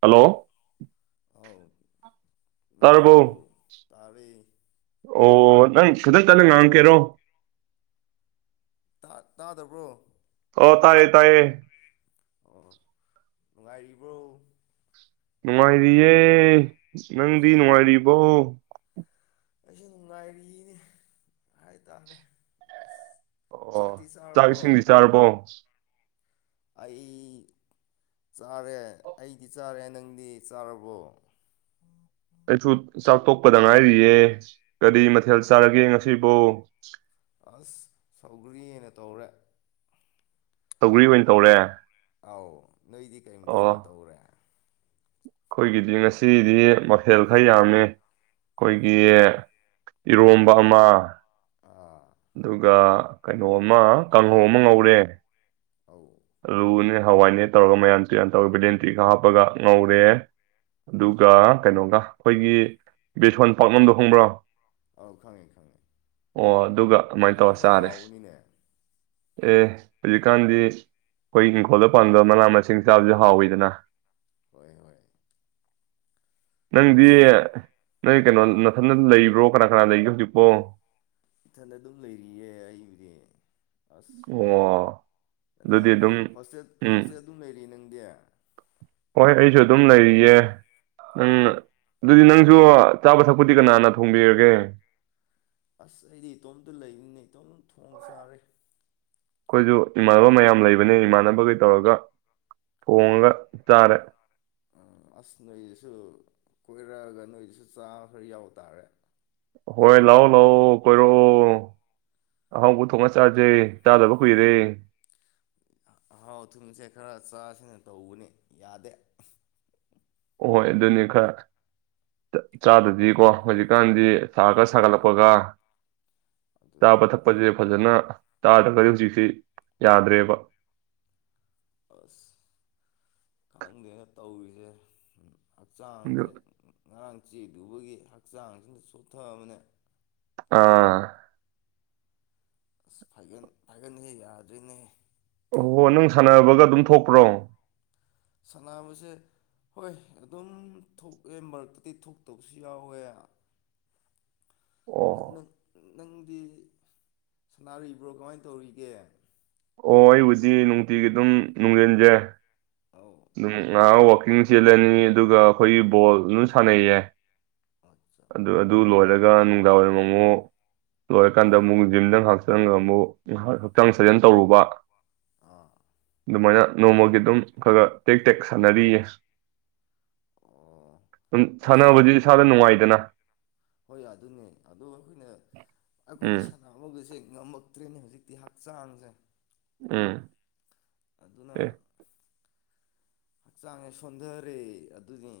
hello ꯍꯥꯎ ꯅꯨꯡꯉꯥꯏꯔꯤꯕ꯭ꯔꯣ ꯇꯥꯔꯕꯣ ꯇꯔꯦ ꯑꯣ ꯅꯪ ꯈꯤꯇꯪ ꯀꯟꯅ ꯉꯥꯡ ꯉꯥꯛꯀꯦꯔꯣ ꯇꯥꯗꯕ꯭ꯔꯣ ꯑꯣ ꯇꯌꯦ ꯇꯌꯦ ꯑꯣ ꯅꯨꯡꯉꯥꯏꯔꯤꯕ꯭ꯔꯣ ꯅꯨꯡꯉꯥꯏꯔꯤꯌꯦ ꯅꯪꯗꯤ ꯅꯨꯡꯉꯥꯏꯔꯤꯕꯣ ꯑꯩꯁꯨ ꯅꯨꯡꯉꯥꯏꯔꯤꯅꯤ ꯍꯥꯏꯇꯥꯥꯔꯦ ꯑꯁ ꯑꯣ ꯆꯥꯛꯇꯤ ꯑꯣ ꯆꯥꯛ ꯆꯥꯔꯕꯣ ꯏꯁꯤꯡꯗꯤ ꯆꯥꯔꯕꯣ ꯑꯩ ꯆꯥꯔꯦ ꯑꯩꯗꯤ ꯆꯥꯔꯦ ꯅꯪꯗꯤ ꯆꯥꯔꯕꯣ ꯑꯩꯁꯨ ꯆꯥꯛꯊꯣꯛꯄꯗ ꯉꯥꯏꯔꯤꯌꯦ ꯀꯔꯤ ꯃꯊꯦꯜ ꯆꯥꯔꯒꯦ ꯉꯁꯤꯕꫭ ꯑꯁ ꯁꯧꯒ꯭ꯔꯤ ꯑꫭꯏꯅ ꯇꯧꯔꯦ ꯁꯧꯒ꯭ꯔꯤ ꯑꯣꯏꯅ ꯇꯧꯔꯦ ꯑꯥꯎ ꯅꯣꯏꯗꯤ ꯀꯔꯤ ꯃꯥꯇꯦꯟ ꯇꯧꯔꯦ ꯑꯩꯈꯣꯏꯒꯤꯗꯤ ꯉꯁꯤꯗꯤ ꯃꯐꯦꯜ ꯈꯔ ꯌꯥꯝꯃꯤ ꯑꯩꯈꯣꯏꯒꯤ ꯏꯔꯣꯝꯕ ꯑꯃ ꯑꯥ ꯑꯗꯨꯒ ꯀꯩꯅꯣ ꯑꯃ ꯀꯥꯡꯍꯧ ꯑꯃ ꯉꯧꯔꯦ ꯑꯧ ꯑꯂꯨꯅꯦ ꯍꯋꯥꯏꯅꯦ ꯇꯧꯔꯒ ꯃꯌꯥꯝ ꯇꯨꯌꯉꯟ ꯇꯧꯋꯦ ꯕ꯭ꯂꯦꯟꯗꯔꯤ ꯈꯔꯥ ꯍꯥꯞꯄꯒ ꯉꯧꯔꯦ ꯑꯗꯨꯒ ꯀꯩꯅꯣꯒ ꯑꯩꯈꯣꯏꯒꯤ ꯕꯦꯁꯣꯟ ꯄꯥꯛꯅꯝꯗꯣ ꯈꯡꯕ꯭ꯔꯣ ꯑꯧ ꯈꯪꯉꯦ ꯈꯪꯉꯦ ꯑꯣ ꯑꯗꯨꯒ ꯑꯗꯨꯃꯥꯏꯅ ꯇꯧꯔ ꯑꯗꯨꯁꯨ ꯆꯥꯔꯦ ꯍꯥꯎꯕꯅꯤꯅꯦ ꯑꯦ ꯍꯧꯖꯤꯛꯀꯥꯟꯗꯤ ꯑꯩꯈꯣꯏ ꯏꯪꯈꯣꯜꯗ ꯄꯪꯗꯕ ꯃꯅꯥ ꯃꯁꯤꯡ ꯆꯥꯕꯁꯨ ꯍꯥꯎꯋꯤꯗꯅ ꯍꯣꯏ ꯍꯣꯏ ꯅꯪꯗꯤ ꯑꯁ ꯅꯣꯏ ꯀꯩꯅꯣ ꯅꯥꯊꯟꯗ ꯂꯩꯕ꯭ꯔꯣ ꯀꯅꯥ ꯀꯅꯥ ꯂꯩꯒꯦ ꯍꯧꯖꯤꯛꯄꯣ ꯏꯊꯟꯗ ꯑꯗꯨꯝ ꯂꯩꯔꯤꯌꯦ ꯑꯩꯕꯨꯗꯤ ꯑꯁ ꯑꯣ ꯑꯗꯨꯗꯤ ꯅꯪ ꯑꯗꯨꯝ ꯍꯣꯁꯇꯦꯜ ꯎꯝ ꯍꯣꯁꯇꯦꯜ ꯑꯗꯨꯝ ꯂꯩꯔꯤ ꯅꯪꯗꯤ ꯍꯣꯏ ꯑꯩꯁꯨ ꯑꯗꯨꯝ ꯂꯩꯔꯤꯌꯦ ꯎꯪ ꯑꯗꯨꯗꯤ ꯅꯪ ꯁꯨ ꯆꯥꯕ ꯊꯛꯄꯨꯗꯤ ꯀꯅꯥꯅ ꯊꯣꯡꯕꯤꯔꯒꯦ ꯑꯁ ꯑꯩꯗꯤ ꯏꯇꯣꯝꯇꯥ ꯂꯩꯕꯅꯦ ꯏꯇꯣꯝ ꯊꯣꯡ ꯆꯥꯔꯦ ꯑꯩꯈꯣꯏꯁꯨ ꯏꯃꯥꯟꯅꯕ ꯃꯌꯥꯝ ꯂꯩꯕꯅꯦ ꯏꯃꯥꯟꯅꯕꯈꯩ ꯇꯧꯔꯒ ꯊꯣꯡꯉꯒ ꯆꯥꯔꯦ ꯑꯁ ꯅꯣꯏꯗꯨꯁꯨ ꯀꯣꯏꯔꯛꯑꯒ ꯅꯣꯏꯗꯨꯁꯨ ꯆꯥꯕ ꯈꯔ ꯌꯥꯎ ꯇꯥꯔꯦ ꯍꯣꯏ ꯂꯥꯛꯑꯣ ꯂꯥꯛꯑꯣ ꯀꯣꯏꯔꯛꯑꯣ ꯑꯍꯥꯡꯕ ꯊꯣꯡꯉ ꯆꯥꯁꯦ ꯆꯥꯗꯕ ꯀꯨꯏꯔꯦ ꯑꯍꯥꯎ ꯑꯊꯨꯝꯕꯁꯦ ꯈꯔ ꯆꯥꯁꯤꯅ ꯇꯧꯕꯅꯤ ꯌꯥꯗꯦ ꯍꯣꯏ ꯑꯗꯨꯅꯤ ꯈꯔ ꯆꯥꯗꯗꯤꯀꯣ ꯍꯧꯖꯤꯛꯀꯥꯟꯗꯤ ꯁꯥ ꯈꯔ ꯁꯥꯒꯠꯂꯛꯄꯒ ꯑꯗꯨꯅꯤ ꯆꯥꯕ ꯊꯛꯄꯁꯦ ꯐꯖꯅꯥ ꯆꯥꯗ꯭ꯔꯒꯗꯤ ꯍꯧꯖꯤꯛꯁꯤ ꯌꯥꯗ꯭ꯔꯦꯕ ꯑꯁ ꯈꯪꯗꯦꯅ‌ꯦ ꯇꯧꯔꯤꯁꯦ ꯑꯗꯨ ꯍꯛꯆꯥꯡꯁꯦ ꯉꯔꯥꯡ ꯆꯦꯗꯨꯕꯒꯤ ꯍꯛꯆꯥꯡꯁꯤꯅ ꯁꯣꯠꯊꯑꯕꯅꯦ ꯑꯥ ꯑꯁ ꯐꯥꯏꯒꯟ ꯐꯥꯏꯒꯁ‌ꯦ ꯌꯥꯗ꯭ꯔ‌ꯦꯅꯦ ꯑꯣ ꯍꯣ ꯅꯪ ꯁꯥꯟꯅꯕꯒ ꯑꯗꯨꯝ ꯊꯣꯛꯄ꯭ꯔꯣ ꯁꯅꯕꯁꯦ ꯍꯣꯏ ꯑꯗꯨꯝ ꯊꯣꯛꯑꯦ ꯃꯔꯛꯇꯗꯤ ꯊꯣꯛꯇꯕꯁꯨ ꯌꯥꯎꯋꯦ ꯅꯪ ꯑꯣ ꯅꯪ ꯅꯪꯗꯤ ꯁꯅꯥꯔꯤꯕ꯭ꯔꯣ ꯀꯃꯥꯏꯅ ꯇꯧꯔꯤꯒꯦ ꯑꯣ ꯑꯩꯕꯨꯗꯤ ꯅꯨꯡꯇꯤꯒꯤ ꯑꯗꯨꯝ ꯅꯨꯡꯁꯤꯜꯁꯦ ꯑꯧ ꯑꯗꯨꯝ ꯉꯥꯏꯍꯥꯛ ꯋꯥꯛꯀꯤꯡ ꯆꯦꯜꯂꯅꯤ ꯑꯗꯨꯒ ꯑꯩꯈꯣꯏꯒꯤ ꯕꯣꯜ ꯑꯗꯨꯝ ꯁꯥꯟꯅꯩꯌꯦ ꯑꯠꯆꯥ ꯑꯗꯨ ꯑꯗꯨ ꯂꯣꯏꯔꯒ ꯒ ꯅꯨꯡꯗꯥꯡꯋꯥꯏꯔꯝ ꯑꯃꯨꯛ ꯂꯣꯏꯔꯀꯥꯟꯗ ꯑꯃꯨꯛ ꯖꯤꯝꯗꯪ ꯉꯥꯏꯥꯛꯆꯒ ꯑꯃꯨꯛ ꯍꯛꯆꯥꯡ ꯁꯥꯖꯦꯟ ꯇꯧꯔꯨꯕ ꯑꯥ ꯑꯗꯨꯃꯥꯏꯅ ꯅꯣꯡꯃꯒꯤ ꯑꯗꯨꯝ ꯈꯔ ꯈꯔ ꯇꯦꯛ ꯇꯦꯛ ꯁꯥꯟꯅꯔꯤꯌꯦ ꯑꯣ ꯑꯁ ꯁꯥꯟꯅꯕꯁ ꯏꯁꯥꯗ ꯅꯨꯡꯉꯥꯏꯇꯦ ꯑꯗꯨꯅ ꯍꯣꯏ ꯑꯗꯨꯅꯦ ꯑꯗꯣ ꯑꯩꯈꯣꯏꯅ ꯎꯝ ꯑꯩꯈꯣꯏꯗꯤ ꯁꯅꯥꯃꯒꯁꯦꯡ ꯉꯝꯃꯛꯇ꯭ꯔꯦꯅꯦ ꯍꯧꯖꯤꯛꯇꯤ ꯍꯛꯆꯥꯡꯁꯦ ꯎꯝ ꯑꯗꯨꯅ ꯑꯦ ꯍꯛꯆꯥꯡꯁꯦ ꯁꯣꯟꯊꯔꯦ ꯑꯗꯨꯅꯦ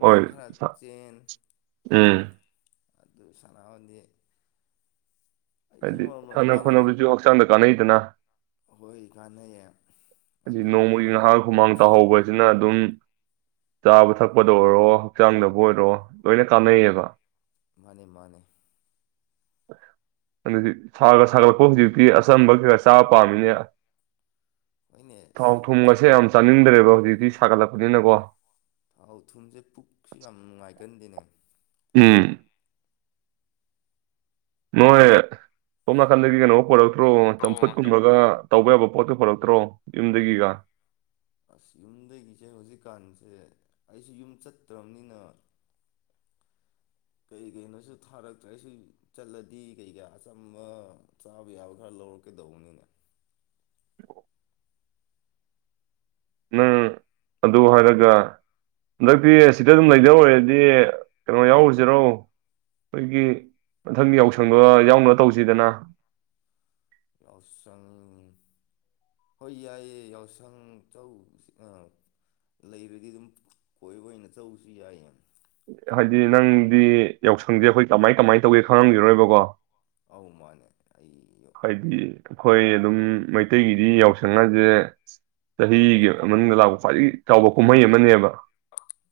ꯍꯣꯏ ꯎꯝ ꯑꯗꯨ ꯁꯥꯟꯅꯥꯍꯗꯤ ꯍꯥꯏꯗꯤ ꯁꯥꯟꯅ ꯈꯣꯠꯅꯕꯁꯨ ꯍꯛꯆꯥꯡꯗ ꯀꯥꯟꯅꯩꯗꯅ ꯍꯣꯏ ꯀꯥꯟꯅꯩꯌꯦ ꯍꯥꯏꯗꯤ ꯑꯗꯨꯕꯨ ꯅꯣꯡꯃꯒꯤ ꯑ ꯉꯥꯏꯍꯥꯡ ꯍꯨꯃꯥꯡ ꯇꯥꯍꯧꯕꯁꯤꯅ ꯑꯗꯨꯝ ꯆꯥꯕ ꯊꯛꯄꯗ ꯑꯣꯏꯔꯣ ꯍꯛꯆꯥꯡꯗꯕꯨ ꯑꯣꯏꯔꯣ ꯂꯣꯏꯅ ꯀꯥꯟꯅꯩꯌꯦꯕ ꯃꯥꯅꯦ ꯃꯥꯅꯦ ꯑꯗꯨꯗꯤ ꯁꯥꯒ ꯁꯥꯒꯠꯂꯛꯄ ꯍꯧꯖꯤꯛꯇꯤ ꯑꯆꯝꯕ ꯀꯩꯀꯥ ꯆꯥꯕ ꯄꯥꯝꯃꯤꯅꯦ ꯍꯣꯏꯅꯦ ꯊꯥꯎ ꯊꯨꯝ ꯑꯁꯦ ꯌꯥꯝ ꯆꯥꯅꯤꯡꯗ꯭ꯔꯦꯕ ꯍꯧꯖꯤꯛꯇꯤ ꯁꯥꯒꯠꯂꯛꯄꯅꯤꯅꯀꯣ ꯊꯥꯎ ꯊꯨꯝꯁꯦ ꯄꯨꯛꯁꯨ ꯌꯥꯝ ꯅꯨꯡꯉꯥꯏꯒꯟꯗꯦꯅꯦ ꯎꯝ ꯅꯣꯏ ꯇꯣꯃꯅꯥ ꯈꯥꯟ ꯂꯩꯒ ꯀꯩꯅꯣ ꯄꯔꯛ ꯆꯠꯇ꯭ꯔꯣ ꯆꯝꯐꯨꯠꯀꯨꯝꯕꯒ ꯇꯧꯕ ꯌꯥꯕ ꯄꯣꯠꯇꯨ ꯄꯨꯔꯛꯇ꯭ꯔꯣ ꯌꯨꯝꯗꯒꯤꯒ ꯑꯁ ꯌꯨꯝꯗꯒꯤꯁꯦ ꯍꯧꯖꯤꯛꯀꯥꯟꯁꯦ ꯑꯩꯁꯨ ꯌꯨꯝ ꯆꯠꯇ꯭ꯔꯕꯅꯤꯅ ꯀꯩ ꯀꯩꯅꯣꯁꯨ ꯊꯥꯔꯛꯇ꯭ꯔ ꯑꯩꯁꯨ ꯆꯠꯂꯗꯤ ꯀꯩꯀꯥ ꯑꯆꯝꯕ ꯆꯥꯕ ꯌꯥꯕ ꯈꯔ ꯂꯧꯔꯛꯀꯦꯗꯧꯕꯅꯤꯅꯦ ꯅꯪ ꯑꯗꯨ ꯍꯥꯏꯔꯒ ꯍꯟꯗꯛꯇꯤ ꯁꯤꯗ ꯑꯗꯨꯝ ꯂꯩꯖ ꯑꯣꯏꯔꯗꯤ ꯀꯩꯅꯣ ꯌꯥꯎꯔꯨꯁꯤꯔꯣ ꯑꯩꯈꯣꯏꯒꯤ ꯃꯊꯪ ꯌꯥꯎꯁꯪꯗ ꯌꯥꯎꯅꯕ ꯇꯧꯁꯤꯗꯅ ꯌꯥꯎꯁꯪ ꯍꯣꯏ ꯌꯥꯏꯌꯦ ꯌꯥꯎꯁꯪ ꯆꯧ ꯑ ꯂꯩꯔꯗꯤ ꯑꯗꯨꯝ ꯀꯣꯏꯕ ꯑꯣꯏꯅ ꯆꯧꯕꯁꯨ ꯌꯥꯏꯌꯦ ꯍꯥꯏꯗꯤ ꯅꯪꯗꯤ ꯌꯥꯎꯁꯪꯁꯦ ꯑꯩꯈꯣꯏ ꯀꯃꯥꯏ ꯀꯃꯥꯏꯅ ꯇꯧꯒꯦ ꯈꯪꯍꯟꯈꯤꯔꯣꯏꯕꯀꯣ ꯑꯧ ꯃꯥꯅꯦ ꯑꯩ ꯍꯥꯏꯗꯤ ꯑꯩꯈꯣꯏ ꯑꯗꯨꯝ ꯃꯩꯇꯩꯒꯤꯗꯤ ꯌꯥꯎꯁꯪ ꯍꯥꯏꯁꯦ ꯆꯍꯤꯒꯤ ꯃꯅꯨꯡꯗ ꯂꯥꯛꯄ ꯈ꯭ꯋꯥꯏꯗꯒꯤ ꯆꯥꯎꯕ ꯀꯨꯝꯍꯩ ꯑꯃꯅꯦꯕ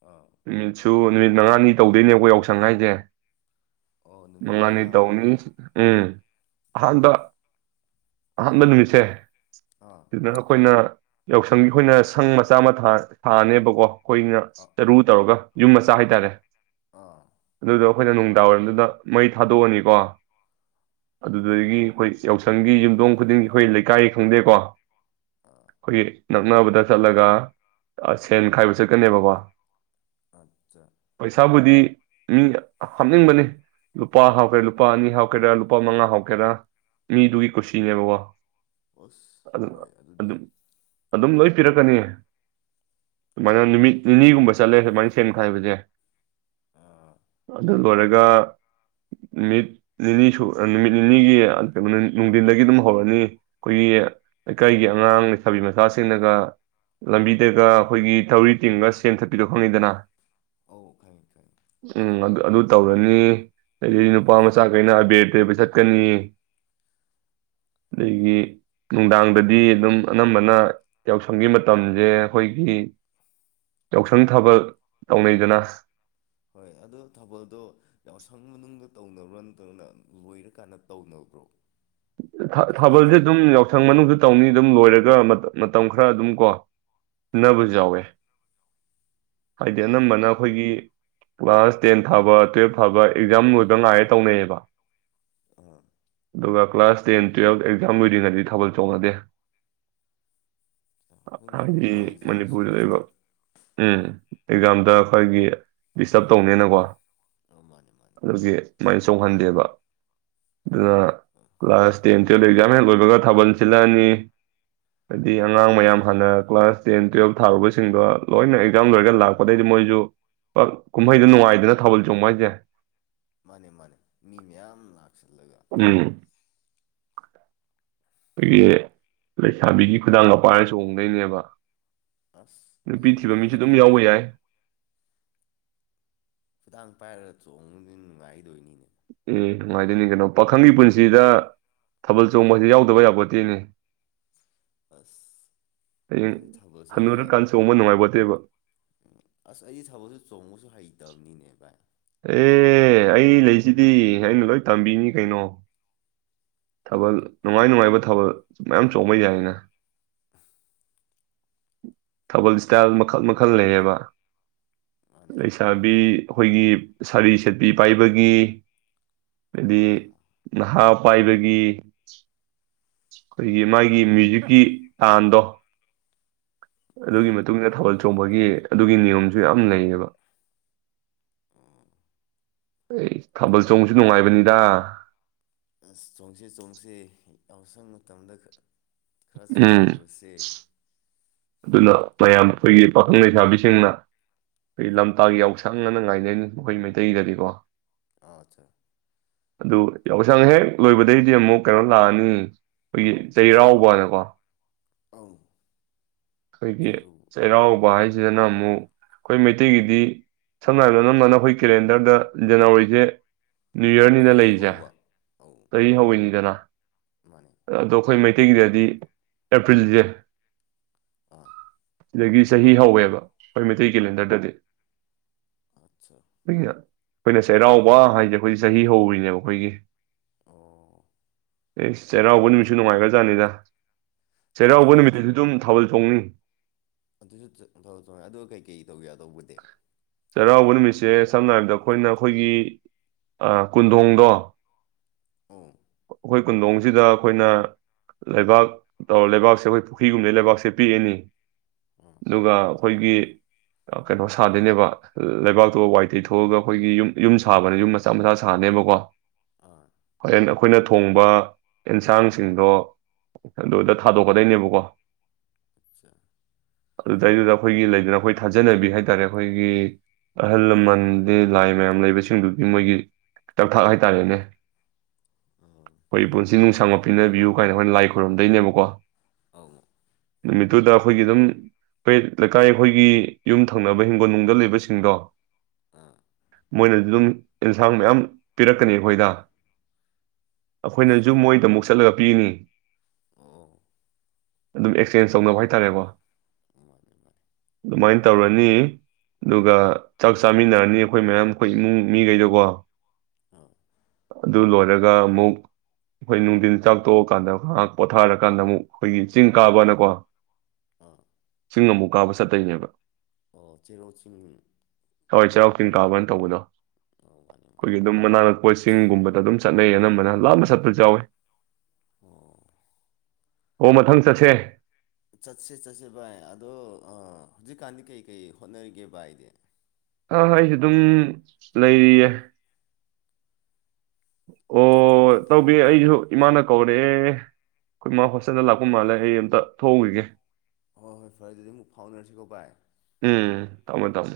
ꯑꯥ [unintelligible] ꯁꯨ ꯅꯨꯃꯤꯠ ꯃꯉꯥꯅꯤ ꯇꯧꯗꯣꯏꯅꯦ ꯑꯩꯈꯣꯏ ꯌꯥꯎꯁꯪ ꯍꯥꯏꯁꯦ ꯑꯣ ꯅꯨꯃꯤꯠ ꯃꯉꯤꯅꯤ ꯃꯉꯥ ꯇꯧꯅꯤ ꯎꯝ ꯑꯍꯥꯟꯕ ꯑꯍꯥꯟꯕ ꯅꯨꯃꯤꯠꯁꯦ ꯑꯥ ꯑꯗꯨꯅ ꯑꯩꯈꯣꯏꯅ ꯌꯥꯎꯁꯪꯒꯤ ꯑꯩꯈꯣꯏꯅ ꯁꯪ ꯃꯆꯥ ꯑꯃ ꯁꯥ ꯁꯤꯅꯦꯕꯀꯣ ꯑꯩꯈꯣꯏꯅ ꯑꯥ ꯆꯔꯨ ꯇꯧꯔꯒ ꯌꯨꯝ ꯃꯆꯥ ꯍꯥꯏꯇꯥꯔꯦ ꯑꯥ ꯑꯗꯨꯗ ꯑꯩꯈꯣꯏꯅ ꯅꯨꯡꯗꯥꯡꯋꯥꯏꯔꯝꯗꯨꯗ ꯃꯩ ꯊꯥꯗꯣꯛꯑꯅꯤꯀꯣ ꯑꯧ ꯑꯗꯨꯗꯒꯤ ꯑꯩꯈꯣꯏ ꯌꯥꯎꯁꯪꯒꯤ ꯌꯨꯝꯊꯣꯡ ꯈꯨꯗꯤꯡꯒꯤ ꯑꯩꯈꯣꯏ ꯂꯩꯀꯥꯏ ꯈꯪꯗꯦꯀꯣ ꯑꯥ ꯈꯣꯏꯒꯤ ꯅꯛꯅꯕꯗ ꯆꯠꯂꯒ ꯁꯦꯟ ꯈꯥꯏꯕ ꯆꯠꯀꯅꯦꯕꯀꯣ ꯑꯠꯆꯥ ꯄꯩꯁꯥꯕꯨꯗꯤ ꯃꯤ ꯍꯥꯞꯅꯤꯡꯕꯅꯤ ꯂꯨꯄꯥ ꯍꯥꯎꯒꯦꯔꯥ ꯂꯨꯄꯥ ꯑꯅꯤ ꯍꯥꯎꯀꯦꯔꯥ ꯂꯨꯄꯥ ꯃꯉꯥ ꯍꯧꯥꯎꯒꯦꯔꯥ ꯃꯤ ꯇꯨꯒꯤ ꯈꯨꯁꯤꯅꯦ ꯕꯕꯥ ꯑꯁ ꯑꯗꯨ ꯍꯣꯏ ꯑꯗꯨꯗꯤ ꯑꯗꯨꯝ ꯑꯗꯨꯝ ꯂꯣꯏ ꯄꯤꯔꯛꯀꯅꯤ ꯑꯗꯨꯨꯃꯥꯏꯅ ꯅꯨꯃꯤꯠ ꯅꯤꯅꯤꯒꯨꯝꯕ ꯆꯠꯂꯦ ꯁꯨꯃꯥꯏꯅ ꯁꯦꯝꯈꯥꯏꯕꯁꯦ ꯑꯥ ꯑꯗꯨꯗ ꯍꯔ ꯑꯗꯨꯒ ꯅꯨꯃꯤꯠ ꯅꯤꯅꯤ ꯁ ꯅꯨꯃꯤꯠ ꯅꯤꯅꯤꯒꯤ ꯀꯩꯒꯣ ꯅꯨꯡꯊꯜꯗꯒꯤ ꯑꯗꯨꯝ ꯍꯧꯔꯅꯤ ꯑꯩꯈꯣꯏꯒꯤ ꯂꯩꯀꯥꯏꯒꯤ ꯑꯉꯥꯡ ꯂꯩꯁꯥꯕꯤ ꯃꯆꯥꯁꯤꯡꯅꯒ ꯂꯝꯕꯤꯗꯒ ꯑꯩꯈꯣꯏꯒꯤ ꯊꯧꯔꯤ ꯇꯤꯡꯒ ꯁꯦꯝꯊꯠꯄꯤꯗꯣ ꯈꯪꯅꯤꯤꯗꯅ ꯑꯧ ꯈꯪꯉꯤ ꯈꯪꯉꯤ ꯎꯝ ꯑꯗꯨ ꯑꯗꯨ ꯇꯧꯔꯅꯤ ꯍꯥꯏꯗꯤ ꯅꯨꯄꯥ ꯑꯁ ꯃꯆꯥ ꯀꯩꯅ ꯑꯕꯦꯔꯇ ꯄꯩꯁꯥ ꯀꯅꯤ ꯑꯗꯒꯤ ꯅꯨꯡꯗꯥꯡꯗꯗꯤ ꯑꯗꯨꯝ ꯑꯅꯝꯕꯅ ꯌꯥꯎꯁꯪꯒꯤ ꯃꯇꯝꯁꯦ ꯑꯩꯈꯣꯏꯒꯤ ꯌꯥꯎꯁꯪ ꯊꯕꯛ ꯇꯧꯅꯩꯗꯅ ꯍꯣꯏ ꯑꯗꯣ ꯊꯥꯕꯜꯗꯣ ꯌꯥꯎꯁꯪ ꯃꯅꯨꯡꯗ ꯇꯧꯅꯕ꯭ꯔꯣ ꯅꯠꯇꯧꯅ ꯂꯣꯏꯔꯀꯥꯟꯗ ꯇꯧꯅꯕ꯭ꯔꯣ ꯊꯥꯕꯜꯁꯦ ꯑꯗꯨꯝ ꯌꯥꯎꯁꯪ ꯃꯅꯨꯡ ꯇꯧꯅꯤ ꯑꯗꯨꯝ ꯂꯣꯏꯔꯒ ꯃꯇꯝ ꯈꯔ ꯑꯗꯨꯝ ꯀꯣ ꯑꯧ ꯁꯤꯟꯅꯕꯁꯨ ꯌꯥꯎꯋꯦ ꯍꯥꯏꯗꯤ ꯑꯥ ꯑꯅꯝꯕꯅ ꯑꯩꯈꯣꯏꯒꯤ ꯀ꯭ꯂꯥꯁ ꯇꯦꯟ ꯐꯥꯕ ꯇꯨꯋꯦꯜꯞ ꯐꯥꯕ ꯑꯦꯛꯖꯥꯝ ꯂꯣꯏꯕ ꯉꯥꯏꯔꯦ ꯇꯧꯅꯩꯌꯦꯕ ꯑꯥ ꯑꯗꯨꯒ ꯀ꯭ꯂꯥꯁ ꯇꯦꯟ ꯇꯨꯌꯦꯦꯜꯞ ꯑꯦꯛꯖꯥꯝ ꯂꯣꯏꯔꯤꯉꯩꯗꯤ ꯊꯥꯕꯜ ꯆꯣꯡꯉꯗꯦ ꯍꯣꯏꯅꯦ ꯃꯣꯏ ꯍꯥꯏ ꯑꯦꯛꯖꯥꯝꯗꯁꯨ ꯃꯅꯤꯄꯨꯔꯗ ꯏꯕ ꯗꯤꯁꯇꯔꯕ ꯎꯝ ꯑꯦꯛꯖꯥꯝꯗ ꯑꯩꯈꯣꯏꯒꯤ ꯗꯤꯁꯇꯔꯕ ꯇꯧꯅꯦꯅꯀꯣ ꯑꯥ ꯃꯥꯅꯦ ꯃꯥꯅꯦ ꯑꯗꯨ ꯃ ꯁꯧꯍꯟꯗꯦꯕ ꯑꯗꯨꯅ ꯑꯥ ꯀ꯭ꯂꯥꯁ ꯇꯦꯟ ꯇꯨꯌꯦꯜꯞ ꯑꯦꯛꯖꯥꯝ ꯍꯦꯛ ꯂꯣꯏꯕꯒ ꯊꯥꯕꯜ ꯁꯤꯜꯂꯛꯑꯅꯤ ꯍꯥꯏꯗꯤ ꯑꯉꯥꯡ ꯃꯌꯥꯝ ꯍꯥꯟꯅ ꯀ꯭ꯂꯥꯁ ꯇꯦꯟ ꯇꯨꯌꯦꯜꯞ ꯊꯥꯔꯨꯕꯁꯤꯡꯗꯣ ꯂꯣꯏꯅ ꯑꯦꯛꯖꯥꯝ ꯂꯣꯏꯔꯒ ꯂꯥꯛꯄꯗꯩꯗꯤ ꯃꯣꯏꯁꯨ ꯄ ꯀꯨꯝꯍꯩꯗ ꯅꯨꯡꯉꯥꯏꯗꯅ ꯊꯥꯕꯜ ꯆꯣꯡꯕ ꯍꯥꯏꯁꯦ ꯃꯥꯅꯦ ꯃꯥꯅꯦ ꯃꯤ ꯃꯌꯥꯝ ꯂꯥꯛꯁꯜꯂꯦ ꯎꯝ ꯑꯩꯈꯣꯏꯒꯤ ꯂꯩꯁꯥꯕꯤꯒꯤ ꯈꯨꯗꯥꯡ ꯑꯄꯥꯏꯔ ꯆꯣꯡꯗꯣꯏꯅꯦꯕ ꯑꯁ ꯅꯨꯄꯤ ꯑꯗꯨꯗꯤ ꯊꯤꯕ ꯃꯤꯁꯨ ꯑꯗꯨꯝ ꯌꯥꯎꯕ ꯅꯨꯡꯉꯥꯏꯗꯣꯏꯅꯤꯅꯦ ꯌꯥꯏ ꯐꯗꯥꯥꯡ ꯄꯥꯏꯔꯒ ꯆꯣꯡꯉꯗꯤ ꯅꯨꯡꯉꯥꯏꯗꯣꯏꯅꯤꯅꯦ ꯎꯝ ꯅꯨꯡꯉꯥꯏꯗꯣꯏꯅꯤ ꯀꯩꯅꯣ ꯄꯥꯈꯪꯒꯤ ꯄꯨꯟꯁꯤꯗ ꯊꯥꯕꯜ ꯆꯣꯡꯕꯁ ꯌꯥꯎꯗꯕ ꯌꯥꯄꯣꯠꯇꯤꯅꯤ ꯑꯁ ꯑꯩ ꯊꯥꯕꯜꯁꯦ ꯈꯔ ꯍꯟꯅꯨꯔꯀꯥꯟ ꯆꯣꯡꯕ ꯅꯨꯡꯉꯥꯏꯄꯣꯠꯇꯦꯕ ꯎ ꯑꯁ ꯑꯩꯒꯤ ꯊꯥꯕꯜꯁꯦ ꯆꯣꯡꯉꯨꯁꯨ ꯍꯩꯇꯕꯅꯤꯅꯦ ꯚꯥꯏ ꯑꯦ ꯑꯩ ꯂꯩꯁꯤꯗꯤ ꯑꯩꯅ ꯂꯣꯏ ꯇꯝꯕꯤꯅꯤ ꯀꯩꯅꯣ ꯊꯥꯕꯜ ꯅꯨꯡꯉꯥꯏ ꯅꯨꯡꯉꯥꯏꯕ ꯊꯥꯕꯜ ꯃꯌꯥꯝ ꯆꯣꯡꯕ ꯌꯥꯏꯅꯦ ꯊꯥꯕꯜ ꯏꯁꯇꯥꯏꯜ ꯃꯈꯜ ꯃꯈꯜ ꯂꯩꯌꯦꯕ ꯃꯥꯅꯦ ꯑꯩꯁꯥꯕꯤ ꯑꯩꯈꯣꯏꯒꯤ ꯁꯥꯔꯤ ꯁꯠꯄꯤ ꯄꯥꯏꯕꯒꯤ ꯍꯥꯏꯗꯤ ꯑꯥ ꯅꯍꯥ ꯄꯥꯏꯕꯒꯤ ꯑꯩꯈꯣꯏꯒꯤ ꯃꯥꯒꯤ ꯃ꯭ꯌꯨꯖꯤꯛꯀꯤ ꯇꯥꯟꯗꯣ ꯑꯗꯨꯒꯤ ꯃꯇꯨꯡꯟꯅ ꯊꯥꯕꯜ ꯆꯣꯡꯕꯒꯤ ꯑꯗꯨꯒꯤ ꯅꯤꯌꯣꯝꯁꯨ ꯌꯥꯝ ꯂꯩꯌꯦꯕ ꯑꯩ ꯊꯥꯕꯜ ꯆꯣꯡꯕꯁꯨ ꯅꯨꯡꯉꯥꯏꯕꯅꯤꯗ ꯑꯁ ꯆꯣꯡꯁꯤ ꯆꯣꯡꯁꯤ ꯑꯧꯁꯪ ꯃꯇꯝꯗ ꯈꯔ ꯎꯝ ꯆꯣꯡꯍꯧꯔꯁꯦ ꯑꯗꯨꯅ ꯃꯌꯥꯝ ꯑꯩꯈꯣꯏꯒꯤ ꯄꯥꯈꯪ ꯂꯩꯁꯥꯕꯤꯁꯤꯡꯅ ꯑꯩꯈꯣꯏ ꯂꯝꯇꯥꯒꯤ ꯌꯥꯎꯁꯪꯅꯅ ꯉꯥꯏꯅꯔꯤꯅꯤ ꯃꯈꯣꯏ ꯃꯩꯇꯩꯗꯗꯤꯀꯣ ꯑꯆꯥ ꯑꯗꯨ ꯌꯥꯎꯁꯪ ꯍꯦꯛ ꯂꯣꯏꯕꯗꯩꯗꯤ ꯑꯃꯨꯛ ꯀꯩꯅꯣ ꯂꯥꯛꯑꯅꯤ ꯑꯩꯈꯣꯏꯒꯤ ꯆꯩꯔꯥꯎꯕꯅꯀꯣ ꯑꯧ ꯑꯩꯈꯣꯏꯒꯤ ꯆꯤꯔꯨ ꯆꯩꯔꯥꯎꯕ ꯍꯥꯏꯁꯤ ꯁꯤꯗꯅ ꯑꯃꯨꯛ ꯑꯩꯈꯣꯏ ꯃꯩꯇꯩꯒꯤꯗꯤ ꯁꯝꯅ ꯍꯥꯏꯔꯕꯗ ꯅꯝꯕꯅ ꯑꯩꯈꯣꯏ ꯀꯦꯂꯦꯟꯗꯔꯗ ꯖꯅꯋꯥꯔꯤꯁꯦ ꯅ꯭ꯌꯨ ꯌꯔꯅꯤꯅ ꯆꯍꯤ ꯂꯩꯔꯤꯁꯦ ꯍꯧꯕ ꯑꯧ ꯆꯍꯤ ꯍꯧꯋꯏꯅꯤꯗꯅ ꯃꯥꯅꯦ ꯑꯗꯣ ꯈꯣꯏ ꯃꯩ ꯇꯩꯒꯤꯗꯗꯤ ꯑꯦꯄ꯭ꯔꯤꯜꯁꯦ ꯑ ꯁꯤꯗꯒꯤ ꯆꯍꯤ ꯍꯧꯋꯦꯕ ꯑꯩꯈꯣꯏ ꯃꯩꯇꯩ ꯀꯦꯂꯦꯟꯗꯔꯗꯗꯤ ꯑꯠꯆꯥ ꯑꯉ ꯑꯩꯈꯣꯏꯅ ꯆꯩꯔꯥꯎꯕ ꯍꯥꯏꯁꯦ ꯑꯩꯈꯣꯏꯗꯤ ꯆꯍꯤ ꯍꯧꯔꯤꯅꯦꯕ ꯑꯩꯈꯣꯏꯒꯤ ꯑꯣ ꯑꯦ ꯆꯩꯔꯥꯎꯕ ꯅꯨꯃꯤꯠꯁꯨ ꯅꯨꯡꯉꯥꯏꯈ꯭ꯔꯖꯥꯠꯅꯤꯗ ꯆꯩꯔꯥꯎꯕ ꯆꯩꯔꯧꯕꯗꯤ ꯅꯨꯃꯤꯠꯇꯁꯨ ꯑꯗꯨꯝ ꯊꯥꯕꯜ ꯆꯣꯡꯅꯤ ꯑꯗꯨꯁꯨ ꯊ ꯆꯣꯡꯉꯦ ꯑꯗꯨꯒ ꯀꯩꯀꯩ ꯇꯧꯒꯦ ꯇꯧꯕꯗꯤ ꯆꯩꯔꯥꯎꯕ ꯅꯨꯃꯤꯠꯁꯦ ꯁꯝꯅ ꯍꯥꯏꯔꯕꯗ ꯑꯩꯈꯣꯏꯅ ꯑꯩꯈꯣꯏꯒꯤ ꯑ ꯀꯨꯟꯗꯣꯡꯗꯣ ꯑꯣ ꯍꯣꯏ ꯀꯨꯟꯗꯣꯡꯁꯤꯗ ꯑꯩꯈꯣꯏꯅ ꯂꯩꯕꯥꯛ ꯇꯧꯔ ꯂꯩꯕꯥꯛꯁꯦ ꯑꯩꯈꯣꯏ ꯄꯨꯈ꯭ꯔꯤꯒꯨꯝꯕꯩ ꯂꯩꯕꯥꯛꯁꯦ ꯄꯦꯛꯑꯅꯤ ꯑꯥ ꯑꯗꯧꯒꯥ ꯑꯩꯈꯣꯏꯒꯤ ꯀꯩꯅꯣ ꯁꯥꯗꯣꯏꯅꯦꯕ ꯂꯩꯕꯥꯛꯇꯨ ꯋꯥꯏ ꯇꯩꯊꯑꯒ ꯑꯩꯈꯣꯏꯒꯤ ꯌꯨꯝ ꯌꯨꯝ ꯁꯥꯕꯅꯦ ꯌꯨꯝ ꯃꯆꯥ ꯃꯆꯥ ꯁꯥꯅꯦꯕꯀꯣ ꯑꯥ ꯍꯣꯔꯦꯟ ꯑꯩꯈꯣꯏꯅ ꯊꯣꯡꯕ ꯑꯦꯟꯁꯥꯡꯁꯤꯡꯗꯣ ꯑꯗꯨꯗ ꯊꯥꯗꯣꯛꯀꯗꯣꯏꯅꯦꯕꯀꯣ ꯑꯆꯥ ꯑꯗꯨꯗꯩꯗꯨꯗ ꯑꯩꯈꯣꯏꯒꯤ ꯂꯩꯗꯅ ꯑꯩꯈꯣꯏ ꯊꯥꯖꯅꯕꯤ ꯍꯥꯏ ꯇꯔꯦ ꯑꯩꯈꯣꯏꯒꯤ ꯑꯍꯜ ꯂꯃꯟꯗꯤ ꯂꯥꯏ ꯃꯌꯥꯝ ꯂꯩꯕꯁꯤꯡꯗꯨꯒꯤ ꯃꯣꯏꯒꯤ ꯇꯛ ꯊꯥꯛ ꯍꯥꯏꯇꯥꯔꯦꯅꯦ ꯑꯥ ꯑꯩꯈꯣꯏꯒꯤ ꯄꯨꯟꯁꯤ ꯅꯨꯡꯁꯥꯡꯕ ꯄꯤꯅꯕꯤꯌꯨ ꯀꯥꯏꯅ ꯑꯩꯈꯣꯏꯅ ꯂꯥꯏ ꯈꯨꯣꯏꯔꯨꯝꯗꯣꯏꯅꯦꯕꯀꯣ ꯑ ꯅꯨꯃꯤꯠꯇꯨꯗ ꯑꯩꯈꯣꯏꯒꯤ ꯑꯗꯨꯝ ꯑꯩꯈꯣꯏ ꯂꯩꯀꯥꯏ ꯑꯩꯈꯣꯏꯒꯤ ꯌꯨꯝ ꯊꯪꯅꯕ ꯍꯤꯡꯒꯣꯜ ꯅꯨꯡꯗ ꯂꯩꯕꯁꯤꯡꯗꯣ ꯑꯥ ꯃꯣꯏꯅꯁꯨ ꯑꯗꯨꯝ ꯑꯦꯟꯁꯥꯡ ꯃꯌꯥꯝ ꯄꯤꯔꯛꯀꯅꯤ ꯑꯩꯈꯣꯏꯗ ꯑꯩꯈꯣꯏꯅꯁꯨ ꯑꯁ ꯃꯣꯏꯗ ꯑꯃꯨꯛ ꯆꯠꯂꯒ ꯄꯤꯅꯤ ꯑꯣ ꯑꯗꯨꯝ ꯑꯦ ꯆꯦꯟꯖ ꯇꯧꯅꯕ ꯍꯥꯏꯇꯥꯔꯦꯀꯣ ꯃꯥꯅꯦ ꯃꯥꯅꯦ ꯑꯗꯨꯃꯥꯏꯅ ꯇꯧꯔꯅꯤ ꯑꯗꯨꯒ ꯆꯥꯛ ꯆꯥꯃꯤꯟꯅꯔꯅꯤ ꯑꯩꯈꯣꯏ ꯃꯌꯥꯝ ꯑꯩꯈꯣꯏ ꯏꯃꯨꯡ ꯃꯤꯒꯩꯗꯀꯣ ꯑꯥ ꯑꯗꯨ ꯂꯣꯏꯔꯒ ꯑꯃꯨꯛ ꯑꯩꯈꯣꯏ ꯅꯨꯡꯊꯤꯟ ꯆꯥꯛꯊꯣꯛꯑꯀꯥꯟꯗ ꯉꯥꯏꯍꯥꯛ ꯄꯣꯊꯥꯔꯀꯥꯟꯗ ꯑꯃꯨꯛ ꯑꯩꯈꯣꯏꯒꯤ ꯆꯤꯡ ꯀꯥꯕꯅ ꯀꯣ ꯑꯥ ꯆꯤꯡ ꯑꯃꯨꯛ ꯀꯥꯕ ꯆꯠꯇꯣꯏꯅꯦꯕ ꯑꯣ ꯆꯦꯔꯧ ꯆꯤꯡ ꯍꯋꯥꯏ ꯆꯩꯔꯥꯎ ꯆꯤꯟ ꯀꯥꯕꯅ ꯇꯧꯕꯗꯣ ꯑꯣ ꯃꯥꯅꯦ ꯑꯩꯈꯣꯏꯒꯤ ꯃꯥꯅꯦ ꯑꯗꯨꯝ ꯃꯅꯥꯛ ꯅꯛꯄꯁꯤꯡꯒꯨꯝꯕꯗ ꯑꯗꯨꯝ ꯆꯠꯅꯩ ꯑꯅꯝꯕꯅ ꯂꯥꯞꯅ ꯆꯠꯄꯁꯨ ꯌꯥꯎꯋꯤ ꯑꯣ ꯑꯣ ꯃꯊꯪ ꯆꯠꯁꯦ ꯆꯠꯁꯦ ꯆꯠꯁꯦ ꯚꯥꯏ ꯑꯗꯣ ꯍꯧꯖꯤꯛꯀꯥꯟꯗꯤ ꯀꯩꯀꯩ ꯍꯣꯠꯅꯔꯤꯒꯦ ꯚꯥꯏꯗꯤ ꯑ ꯍ ꯑꯩꯁꯨ ꯑꯗꯨꯝ ꯂꯩꯔꯤꯌꯦ ꯊ- ꯑꯣ ꯇꯧ ꯑꯩꯁꯨ ꯏꯃꯥꯅ ꯀꯧꯔꯦ ꯑꯩꯈꯣꯏ ꯏꯃꯥ ꯍꯣꯁꯇꯦꯜꯗ ꯂꯥꯛꯄ ꯃꯥꯜꯂꯦ ꯑꯩ ꯑꯝꯇ ꯊꯣꯛꯍꯧꯈꯤꯒꯦ ꯍꯣꯏ ꯍꯣꯏ ꯐꯔꯦ ꯑꯗꯨꯗꯤ ꯑꯃꯨꯛ ꯐꯥꯎꯅꯔꯁꯤꯀꯣ ꯕꯥꯥꯏ ꯎꯝ ꯊꯝꯃꯦ ꯊꯝꯃꯦ